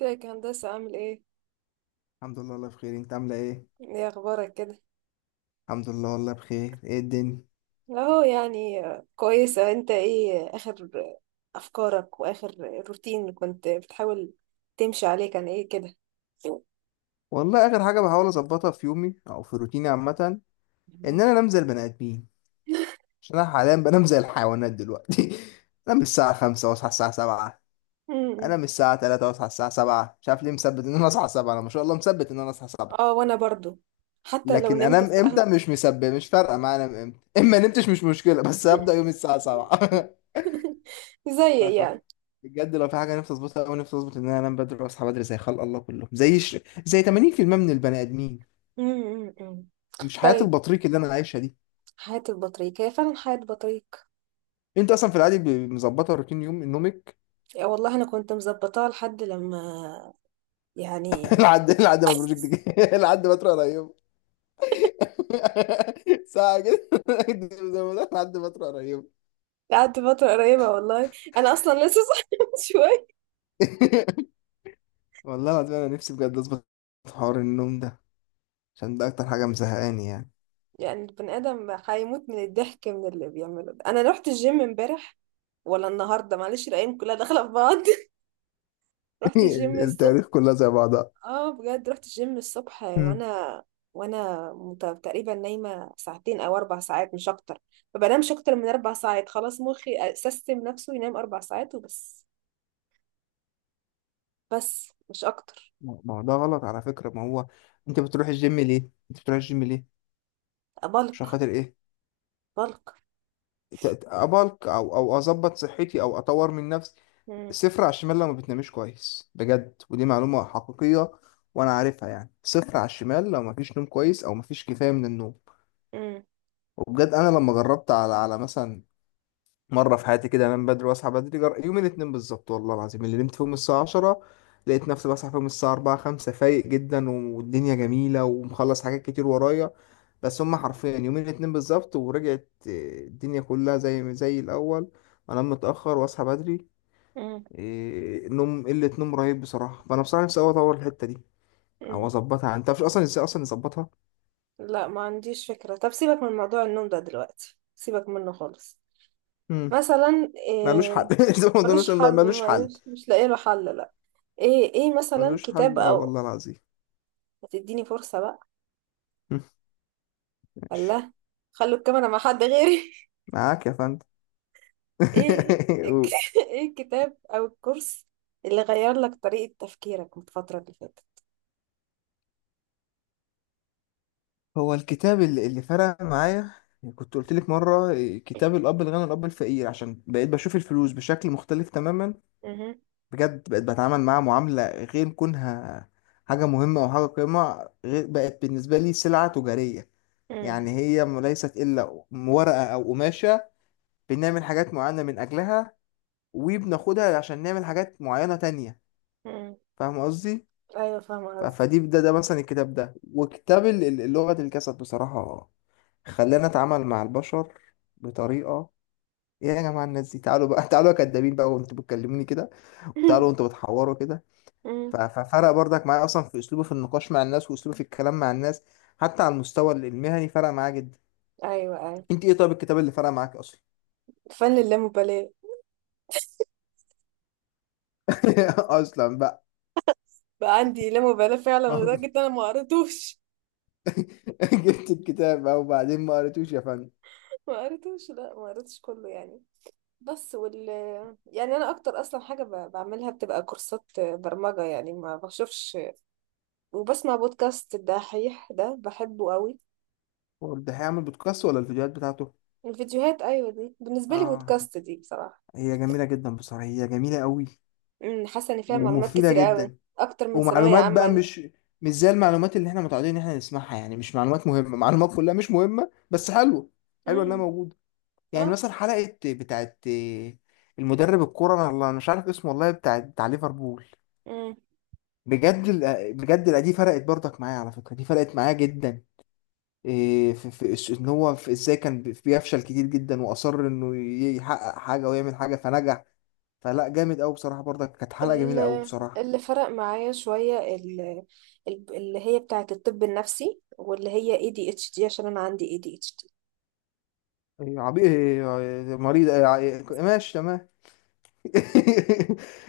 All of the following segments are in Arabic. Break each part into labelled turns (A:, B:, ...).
A: ازيك يا هندسة، عامل ايه؟
B: الحمد لله، والله بخير. انت عامله ايه؟
A: ايه اخبارك كده؟
B: الحمد لله، والله بخير. ايه الدنيا؟
A: اهو يعني كويسة. انت ايه اخر افكارك واخر روتين اللي كنت بتحاول تمشي عليه، كان ايه كده؟
B: والله اخر حاجه بحاول اظبطها في يومي او في روتيني عامه ان
A: مم.
B: انا انام زي البني ادمين. عشان انا حاليا بنام زي الحيوانات دلوقتي انام الساعه 5 واصحى الساعه 7،
A: مم.
B: انام الساعه 3 واصحى الساعه 7، مش عارف ليه مثبت ان انا اصحى 7. انا ما شاء الله مثبت ان انا اصحى 7،
A: اه وانا برضو حتى لو
B: لكن
A: نمت
B: انام
A: الساعة.
B: امتى مش مثبت، مش فارقه معايا انام امتى اما نمتش، مش مشكله بس هبدا يومي الساعه 7 ف
A: زي
B: ف-
A: يعني.
B: بجد لو في حاجه نفسي اظبطها قوي، نفسي اظبط ان انا انام بدري واصحى بدري زي خلق الله كلهم، زي 80% من البني ادمين،
A: مم. مم.
B: مش حياه
A: طيب،
B: البطريق اللي انا عايشها دي.
A: حياة البطريق هي فعلا حياة بطريق.
B: انت اصلا في العادي مظبطه روتين يوم نومك؟
A: يا والله انا كنت مظبطاها لحد لما يعني.
B: لحد ما البروجكت جه لحد ما تروح على يوم ساعه كده زي ما قلت، لحد ما تروح على يوم.
A: قعدت فترة قريبة والله. أنا أصلا لسه صاحية من شوية.
B: والله العظيم انا نفسي بجد اظبط حوار النوم ده، عشان ده اكتر حاجه مزهقاني يعني.
A: يعني البني آدم هيموت من الضحك من اللي بيعمله ده. أنا رحت الجيم امبارح ولا النهاردة؟ معلش، الأيام كلها داخلة في بعض. رحت الجيم الصبح.
B: التاريخ كلها زي بعضها.
A: اه بجد رحت الجيم الصبح وأنا تقريبا نايمة ساعتين أو أربع ساعات مش أكتر. ما بنامش أكتر من أربع ساعات، خلاص مخي سيستم نفسه ينام أربع ساعات وبس، بس مش أكتر.
B: ما هو ده غلط على فكرة. ما هو، انت بتروح الجيم ليه؟ انت بتروح الجيم ليه؟ عشان
A: بلق.
B: خاطر ايه؟
A: بلق.
B: ابلك او اظبط صحتي او اطور من نفسي.
A: مم.
B: صفر على الشمال لو ما بتنامش كويس، بجد، ودي معلومة حقيقية وانا عارفها. يعني صفر على الشمال لو ما فيش نوم كويس او ما فيش كفاية من النوم.
A: مم.
B: وبجد انا لما جربت على مثلا مره في حياتي كده انام بدري واصحى بدري، يوم الاثنين بالظبط والله العظيم اللي نمت فيهم الساعه 10، لقيت نفسي بصحى فيهم الساعه 4 5 فايق جدا والدنيا جميله ومخلص حاجات كتير ورايا، بس هم حرفيا يومين الاثنين بالظبط، ورجعت الدنيا كلها زي الاول، انام متاخر واصحى بدري.
A: مم.
B: نوم قله، نوم رهيب بصراحه. فانا بصراحه نفسي أوي اطور الحته دي او
A: مم.
B: اظبطها. انت مش اصلا، ازاي اصلا نظبطها؟
A: لا ما عنديش فكرة. طب سيبك من موضوع النوم ده دلوقتي، سيبك منه خالص.
B: مم.
A: مثلا
B: ملوش حل
A: إيه؟
B: زي ما قلنا، ملوش
A: ملوش حل.
B: ملوش حل.
A: ملوش، مش لاقي له حل. لا. ايه مثلا
B: ملوش حل،
A: كتاب
B: اه
A: او...
B: والله العظيم.
A: هتديني فرصة بقى؟
B: مم. ماشي.
A: الله. خلوا الكاميرا مع حد غيري.
B: معاك يا فندم.
A: ايه ايه الكتاب او الكورس اللي غير لك طريقة تفكيرك من الفترة اللي فاتت؟
B: هو الكتاب اللي فرق معايا، كنت قلت لك مره، كتاب الاب الغني والاب الفقير، عشان بقيت بشوف الفلوس بشكل مختلف تماما.
A: مهم.
B: بجد بقيت بتعامل معاها معامله غير كونها حاجه مهمه او حاجه قيمه، غير بقت بالنسبه لي سلعه تجاريه.
A: مم.
B: يعني هي ليست الا ورقه او قماشه بنعمل حاجات معينه من اجلها، وبناخدها عشان نعمل حاجات معينه تانية،
A: مم.
B: فاهم قصدي؟
A: ايوه فاهمة قصدي.
B: فدي ده مثلا، الكتاب ده وكتاب لغه الجسد، بصراحه خلانا اتعامل مع البشر بطريقه: ايه يا جماعه الناس دي، تعالوا بقى تعالوا يا كدابين بقى وانتوا بتكلموني كده، وتعالوا وانتوا بتحوروا كده.
A: مم.
B: ففرق برضك معايا اصلا في اسلوبه في النقاش مع الناس، واسلوبه في الكلام مع الناس. حتى على المستوى المهني فرق معايا جدا.
A: ايوه، ايوه.
B: انت ايه طيب الكتاب اللي فرق معاك اصلا؟
A: فن اللامبالاة.
B: اصلا بقى؟
A: بقى عندي لامبالاة فعلا لدرجة ان انا ما قريتوش.
B: جبت الكتاب بقى وبعدين ما قريتوش يا فندم؟
A: ما قريتوش. لا ما قريتش كله يعني، بس يعني انا اكتر اصلا حاجه بعملها بتبقى كورسات برمجه، يعني ما بشوفش. وبسمع بودكاست الدحيح ده، بحبه قوي.
B: هو ده هيعمل بودكاست ولا الفيديوهات بتاعته؟
A: الفيديوهات، ايوه، دي بالنسبه لي
B: اه.
A: بودكاست دي بصراحه.
B: هي جميله جدا بصراحه، هي جميله قوي،
A: حاسه ان فيها معلومات
B: ومفيده
A: كتير قوي
B: جدا.
A: اكتر من ثانويه
B: ومعلومات بقى
A: عامه.
B: مش زي المعلومات اللي احنا متعودين ان احنا نسمعها، يعني مش معلومات مهمة، معلومات كلها مش مهمة بس حلوة، حلوة
A: امم
B: انها موجودة.
A: اه
B: يعني مثلا حلقة بتاعت المدرب الكورة، انا والله مش عارف اسمه، والله بتاع ليفربول،
A: امم
B: بجد بجد، لا، دي فرقت برضك معايا على فكرة، دي فرقت معايا جدا. في ان هو، في ازاي كان بيفشل كتير جدا واصر انه يحقق حاجة ويعمل حاجة فنجح، فلا جامد قوي بصراحة، برضك كانت حلقة جميلة قوي
A: ال-
B: بصراحة.
A: اللي فرق معايا شويه اللي هي بتاعه الطب النفسي، واللي هي اي دي اتش دي، عشان انا عندي اي دي اتش دي.
B: عبي، مريض، إيه، إيه، ماشي تمام.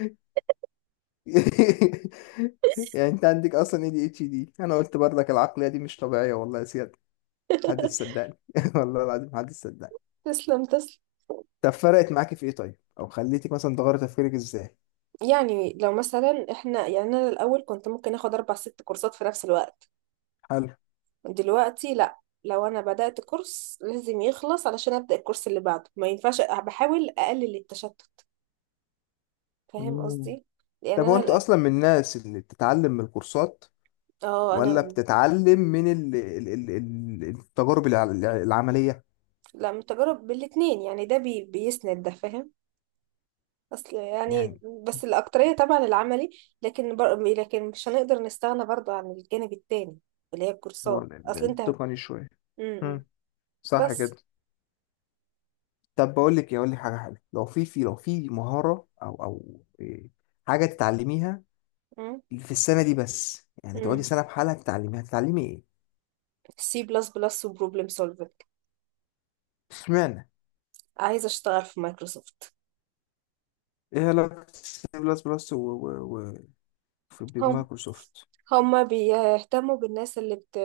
B: يعني انت عندك اصلا اي دي اتش دي، انا قلت برضك العقلية دي مش طبيعية والله يا سياد، محدش صدقني والله العظيم محدش صدقني.
A: تسلم، تسلم.
B: طب فرقت معاكي في ايه طيب، او خليتك مثلا تغيري تفكيرك ازاي؟
A: يعني لو مثلا احنا، يعني انا الاول كنت ممكن اخد اربع ست كورسات في نفس الوقت.
B: حلو.
A: دلوقتي لا، لو انا بدأت كورس لازم يخلص علشان ابدأ الكورس اللي بعده، ما ينفعش، بحاول اقلل التشتت. فاهم
B: مم.
A: قصدي؟ لان
B: طب هو
A: انا
B: انت
A: لا.
B: اصلا من الناس اللي بتتعلم من الكورسات،
A: اه انا
B: ولا بتتعلم من التجارب العملية،
A: لا، من تجارب، بالاتنين يعني، ده بي بيسند ده، فاهم. اصل يعني،
B: يعني
A: بس الاكترية طبعا العملي، لكن لكن مش هنقدر نستغنى برضو عن الجانب التاني اللي هي
B: اللي هو
A: الكورسات. اصل انت هت-
B: التقني شوية.
A: م- م.
B: مم. صح كده.
A: بس
B: طب بقول لك إيه، اقول لك حاجه حلوه، لو في لو في مهاره او او حاجه تتعلميها
A: م-
B: في السنه دي، بس يعني تقعدي
A: م.
B: سنه بحالها تتعلميها، تتعلمي ايه؟
A: سي بلس بلس وبروبلم سولفنج.
B: اشمعنى؟
A: عايزة اشتغل في مايكروسوفت.
B: ايه علاقه سي بلس بلس و
A: هم
B: بمايكروسوفت؟
A: هما بيهتموا بالناس اللي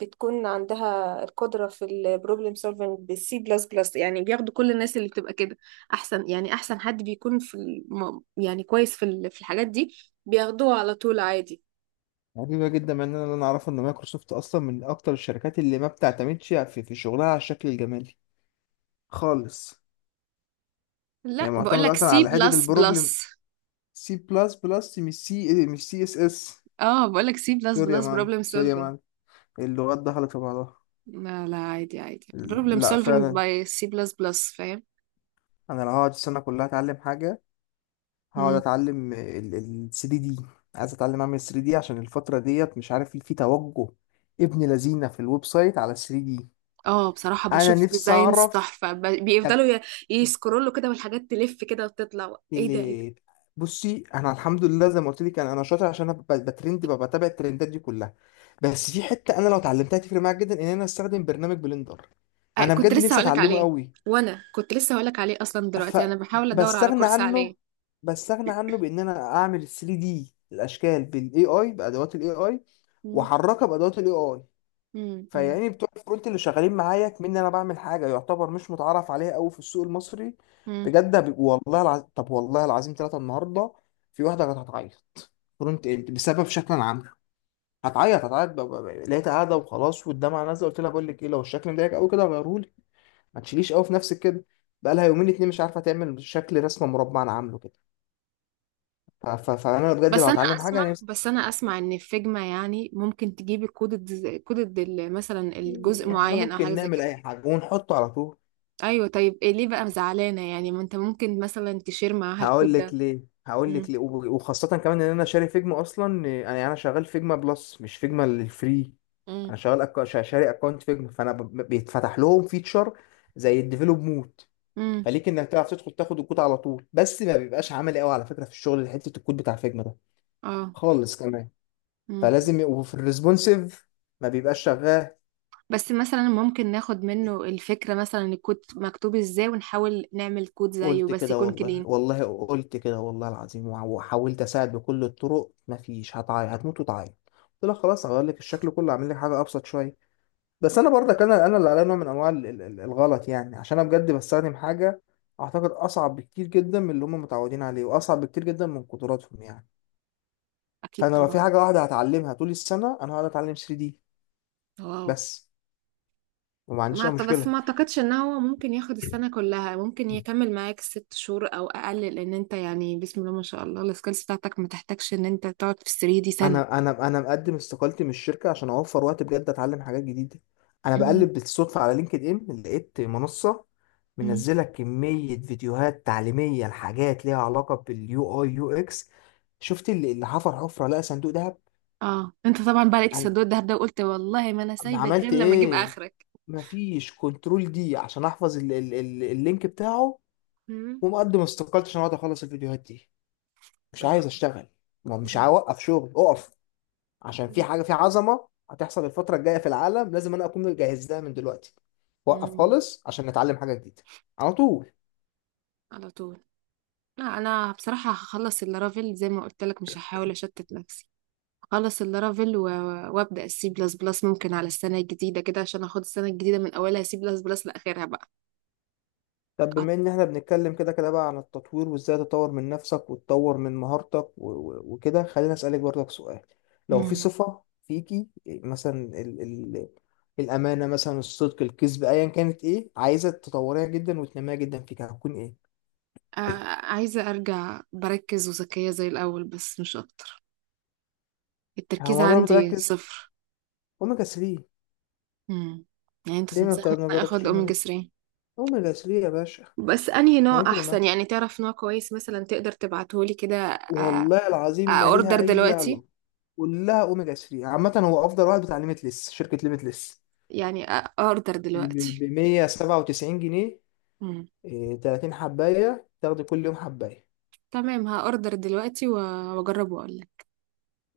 A: بتكون عندها القدرة في البروبلم سولفنج بالسي بلس بلس يعني. بياخدوا كل الناس اللي بتبقى كده أحسن، يعني أحسن حد بيكون في يعني كويس في في الحاجات دي، بياخدوه على طول عادي.
B: غريبة جدا، من ان انا اعرف ان مايكروسوفت اصلا من اكتر الشركات اللي ما بتعتمدش في شغلها على الشكل الجمالي خالص. هي
A: لا
B: معتمدة
A: بقولك
B: اكتر
A: سي
B: على حتة
A: بلس
B: البروبلم.
A: بلس.
B: سي بلس بلس، مش سي، مش سي اس اس.
A: اه بقولك سي بلس
B: سوري يا
A: بلس
B: معلم،
A: بروبلم
B: سوري يا
A: سولفينج.
B: معلم، اللغات دخلت في بعضها.
A: لا لا، عادي عادي، بروبلم
B: لا
A: سولفينج
B: فعلا،
A: باي سي بلس بلس، فاهم.
B: انا لو هقعد السنه كلها اتعلم حاجه، هقعد اتعلم ال 3 دي. عايز اتعلم اعمل 3 دي عشان الفتره ديت مش عارف في توجه ابن لذينه في الويب سايت على 3 دي.
A: اه بصراحة
B: انا
A: بشوف
B: نفسي
A: ديزاينز
B: اعرف.
A: تحفة،
B: طب
A: بيفضلوا يسكرولوا كده والحاجات تلف كده وتطلع، ايه ده ايه ده.
B: ال- بصي، انا الحمد لله زي ما قلت لك، انا شاطر، عشان انا بترند، ببقى بتابع الترندات دي كلها. بس في حته انا لو اتعلمتها تفرق معايا جدا، ان انا استخدم برنامج بلندر.
A: آه،
B: انا
A: كنت
B: بجد
A: لسه
B: نفسي
A: هقولك
B: اتعلمه
A: عليه.
B: قوي.
A: وانا كنت لسه هقولك عليه اصلا، دلوقتي انا بحاول ادور على
B: فبستغنى
A: كورس عليه.
B: عنه، بستغنى عنه بان انا اعمل 3 دي الاشكال بالاي اي، بادوات الاي اي،
A: مم.
B: واحركها بادوات الاي اي.
A: مم. مم.
B: فيعني بتوع الفرونت اللي شغالين معايا كمان، انا بعمل حاجه يعتبر مش متعرف عليها قوي في السوق المصري.
A: مم.
B: بجد والله العظيم، طب والله العظيم ثلاثه النهارده في واحده كانت هتعيط، فرونت اند، بسبب شكلا عام، هتعيط، هتعيط، لقيتها قاعده وخلاص والدمعه نازله، قلت لها بقول لك ايه، لو الشكل مضايقك قوي كده غيره، ما تشيليش قوي في نفسك كده. بقى لها يومين اتنين مش عارفه تعمل شكل رسمه مربع انا عامله كده. فانا بجد لو
A: بس انا
B: هتعلم حاجه
A: اسمع
B: انا نفسي.
A: بس انا اسمع ان في فيجما يعني، ممكن تجيبي كود كود مثلا الجزء
B: احنا
A: معين او حاجة
B: ممكن
A: زي
B: نعمل
A: كده.
B: اي حاجه ونحطه على طول.
A: ايوه، طيب إيه، ليه بقى زعلانة يعني؟ ما انت ممكن مثلا تشير معاها
B: هقول
A: الكود
B: لك
A: ده.
B: ليه، هقول لك
A: مم.
B: ليه، وخاصه كمان ان انا شاري فيجما اصلا، انا شغال فيجما بلس، مش فيجما الفري.
A: مم.
B: انا شغال شاري اكونت فيجما، فانا بيتفتح لهم فيتشر زي الديفلوب مود،
A: مم.
B: فليك انك تعرف تدخل تاخد الكود على طول، بس ما بيبقاش عملي قوي على فكره في الشغل، حته الكود بتاع فيجما ده
A: اه.
B: خالص كمان،
A: مم.
B: فلازم يبقوا في الريسبونسيف، ما بيبقاش شغال.
A: بس مثلا ممكن ناخد منه الفكرة، مثلا الكود مكتوب ازاي، ونحاول نعمل كود زيه
B: قلت
A: بس
B: كده
A: يكون
B: والله،
A: كلين.
B: والله قلت كده والله العظيم وحاولت اساعد بكل الطرق مفيش، هتعيط هتموت وتعيط. قلت لها خلاص هغير لك الشكل كله، اعمل لك حاجه ابسط شويه. بس انا برضك، انا اللي عليا نوع من انواع الغلط يعني، عشان انا بجد بستخدم حاجه اعتقد اصعب بكتير جدا من اللي هم متعودين عليه، واصعب بكتير جدا من قدراتهم يعني.
A: اكيد
B: فانا لو في
A: طبعا.
B: حاجه واحده هتعلمها طول السنه، انا هقعد اتعلم 3 دي
A: واو.
B: بس، وما عنديش
A: ما
B: اي
A: أعت- بس
B: مشكله.
A: ما اعتقدش ان هو ممكن ياخد السنة كلها، ممكن يكمل معاك ست شهور او اقل، لان انت يعني، بسم الله ما شاء الله، السكيلز بتاعتك ما تحتاجش ان انت تقعد في السرير دي سنة.
B: انا مقدم استقالتي من الشركه، عشان اوفر وقت بجد اتعلم حاجات جديده. انا
A: مم.
B: بقلب بالصدفه على لينكد ان، لقيت منصه
A: مم.
B: منزله كميه فيديوهات تعليميه لحاجات ليها علاقه باليو اي يو اكس، شفت اللي حفر حفره لقى صندوق دهب.
A: اه انت طبعا بقى لقيت
B: انا
A: السدود ده وقلت والله ما انا سايبك غير
B: عملت
A: لما اجيب
B: ايه؟
A: اخرك.
B: مفيش كنترول دي عشان احفظ ال ال ال اللينك بتاعه،
A: مم.
B: ومقدم استقالتي عشان اقعد اخلص الفيديوهات دي. مش
A: اه.
B: عايز اشتغل، ما مش
A: مم.
B: عايز اوقف شغل، اقف عشان في
A: مم.
B: حاجه في عظمه هتحصل الفتره الجايه في العالم، لازم انا اكون مجهز لها من دلوقتي. وقف
A: مم.
B: خالص عشان نتعلم حاجه جديده، على طول.
A: على طول. لا انا بصراحه هخلص اللارافيل زي ما قلت لك، مش هحاول اشتت نفسي. هخلص اللارافيل وابدا السي بلس بلس، ممكن على السنه الجديده كده، عشان اخد السنه الجديده من اولها سي بلس بلس لاخرها بقى.
B: طب
A: أط-
B: بما ان احنا بنتكلم كده كده بقى عن التطوير، وازاي تطور من نفسك وتطور من مهارتك وكده، خليني اسالك برضك سؤال. لو في
A: مم.
B: صفه فيكي مثلا ال ال الامانه مثلا، الصدق، الكذب، ايا كانت، ايه عايزه تطوريها جدا وتنميها جدا فيك هتكون ايه؟
A: آه، عايزه ارجع بركز وذكيه زي الاول، بس مش اكتر.
B: هو
A: التركيز
B: الموضوع
A: عندي
B: بتركز،
A: صفر.
B: اوميجا 3.
A: مم. يعني انت
B: ليه ما
A: تنصحني إن
B: ما
A: أنا اخد
B: جربتش
A: اوميجا
B: اوميجا؟
A: 3؟
B: اوميجا 3 يا باشا،
A: بس انهي نوع
B: هيفرق معاك
A: احسن يعني، تعرف نوع كويس مثلا تقدر تبعتهولي كده؟ آه،
B: والله العظيم.
A: آه،
B: ما
A: اوردر
B: ليها اي
A: دلوقتي.
B: علاقه، كلها اوميجا 3 عامه، هو افضل واحد بتاع ليميتلس، شركه ليميتلس،
A: يعني آه، اوردر
B: ب
A: دلوقتي.
B: 197 جنيه، 30 حبايه، تاخدي كل يوم حبايه.
A: تمام، هأوردر دلوقتي وأجرب وأقولك.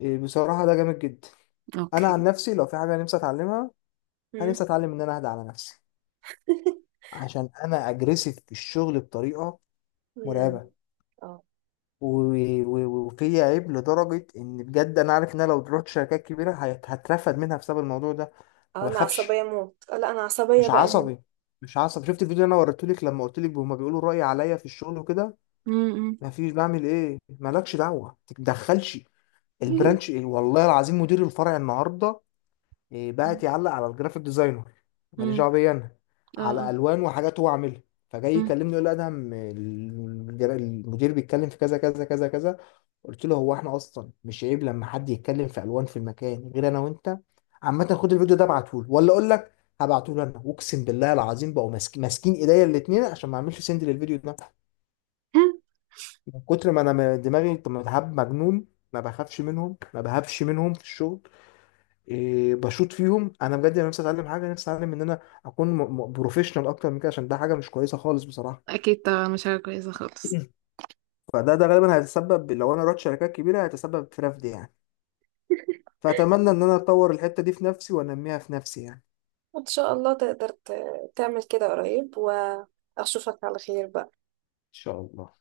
B: بصراحه ده جامد جدا. انا عن
A: أوكي.
B: نفسي لو في حاجه، أنا نفسي اتعلمها، انا
A: مم.
B: نفسي اتعلم ان انا اهدى على نفسي، عشان انا اجريسيف في الشغل بطريقه
A: مم.
B: مرعبه،
A: اه،
B: وفي عيب لدرجه ان بجد انا عارف ان انا لو رحت شركات كبيره هترفد منها بسبب الموضوع ده،
A: اه
B: ما
A: انا عصبية
B: بخافش.
A: موت. آه، لا انا عصبية
B: مش
A: بقى موت.
B: عصبي، مش عصبي. شفت الفيديو اللي انا وريتهولك لما قلت لك هما بيقولوا رأي عليا في الشغل وكده؟
A: امم
B: مفيش، بعمل ايه؟ مالكش دعوة، ما تتدخلش. البرانش إيه؟ والله العظيم مدير الفرع النهارده
A: امم
B: بقت يعلق على الجرافيك ديزاينر، ماليش دعوه بيا انا،
A: اه.
B: على
A: آه.
B: الوان وحاجات هو عاملها، فجاي
A: مم.
B: يكلمني يقول لي ادهم المدير بيتكلم في كذا كذا كذا كذا. قلت له هو احنا اصلا مش عيب لما حد يتكلم في الوان في المكان غير انا وانت؟ عامه خد الفيديو ده ابعته له، ولا اقول لك هبعته له انا، اقسم بالله العظيم بقوا ماسكين ايديا الاثنين عشان ما اعملش سند للفيديو ده، من كتر ما انا دماغي طب متعب مجنون. ما بخافش منهم، ما بهابش منهم في الشغل، بشوط فيهم. انا بجد انا نفسي اتعلم حاجه، نفسي اتعلم ان انا اكون بروفيشنال اكتر من كده، عشان ده حاجه مش كويسه خالص بصراحه.
A: أكيد طبعا مش حاجة كويسة خالص.
B: فده ده غالبا هيتسبب، لو انا رحت شركات كبيره هيتسبب في رفض يعني، فاتمنى ان انا اطور الحته دي في نفسي وانميها في نفسي يعني.
A: ان شاء الله تقدر تعمل كده قريب، واشوفك على خير بقى.
B: ان شاء الله.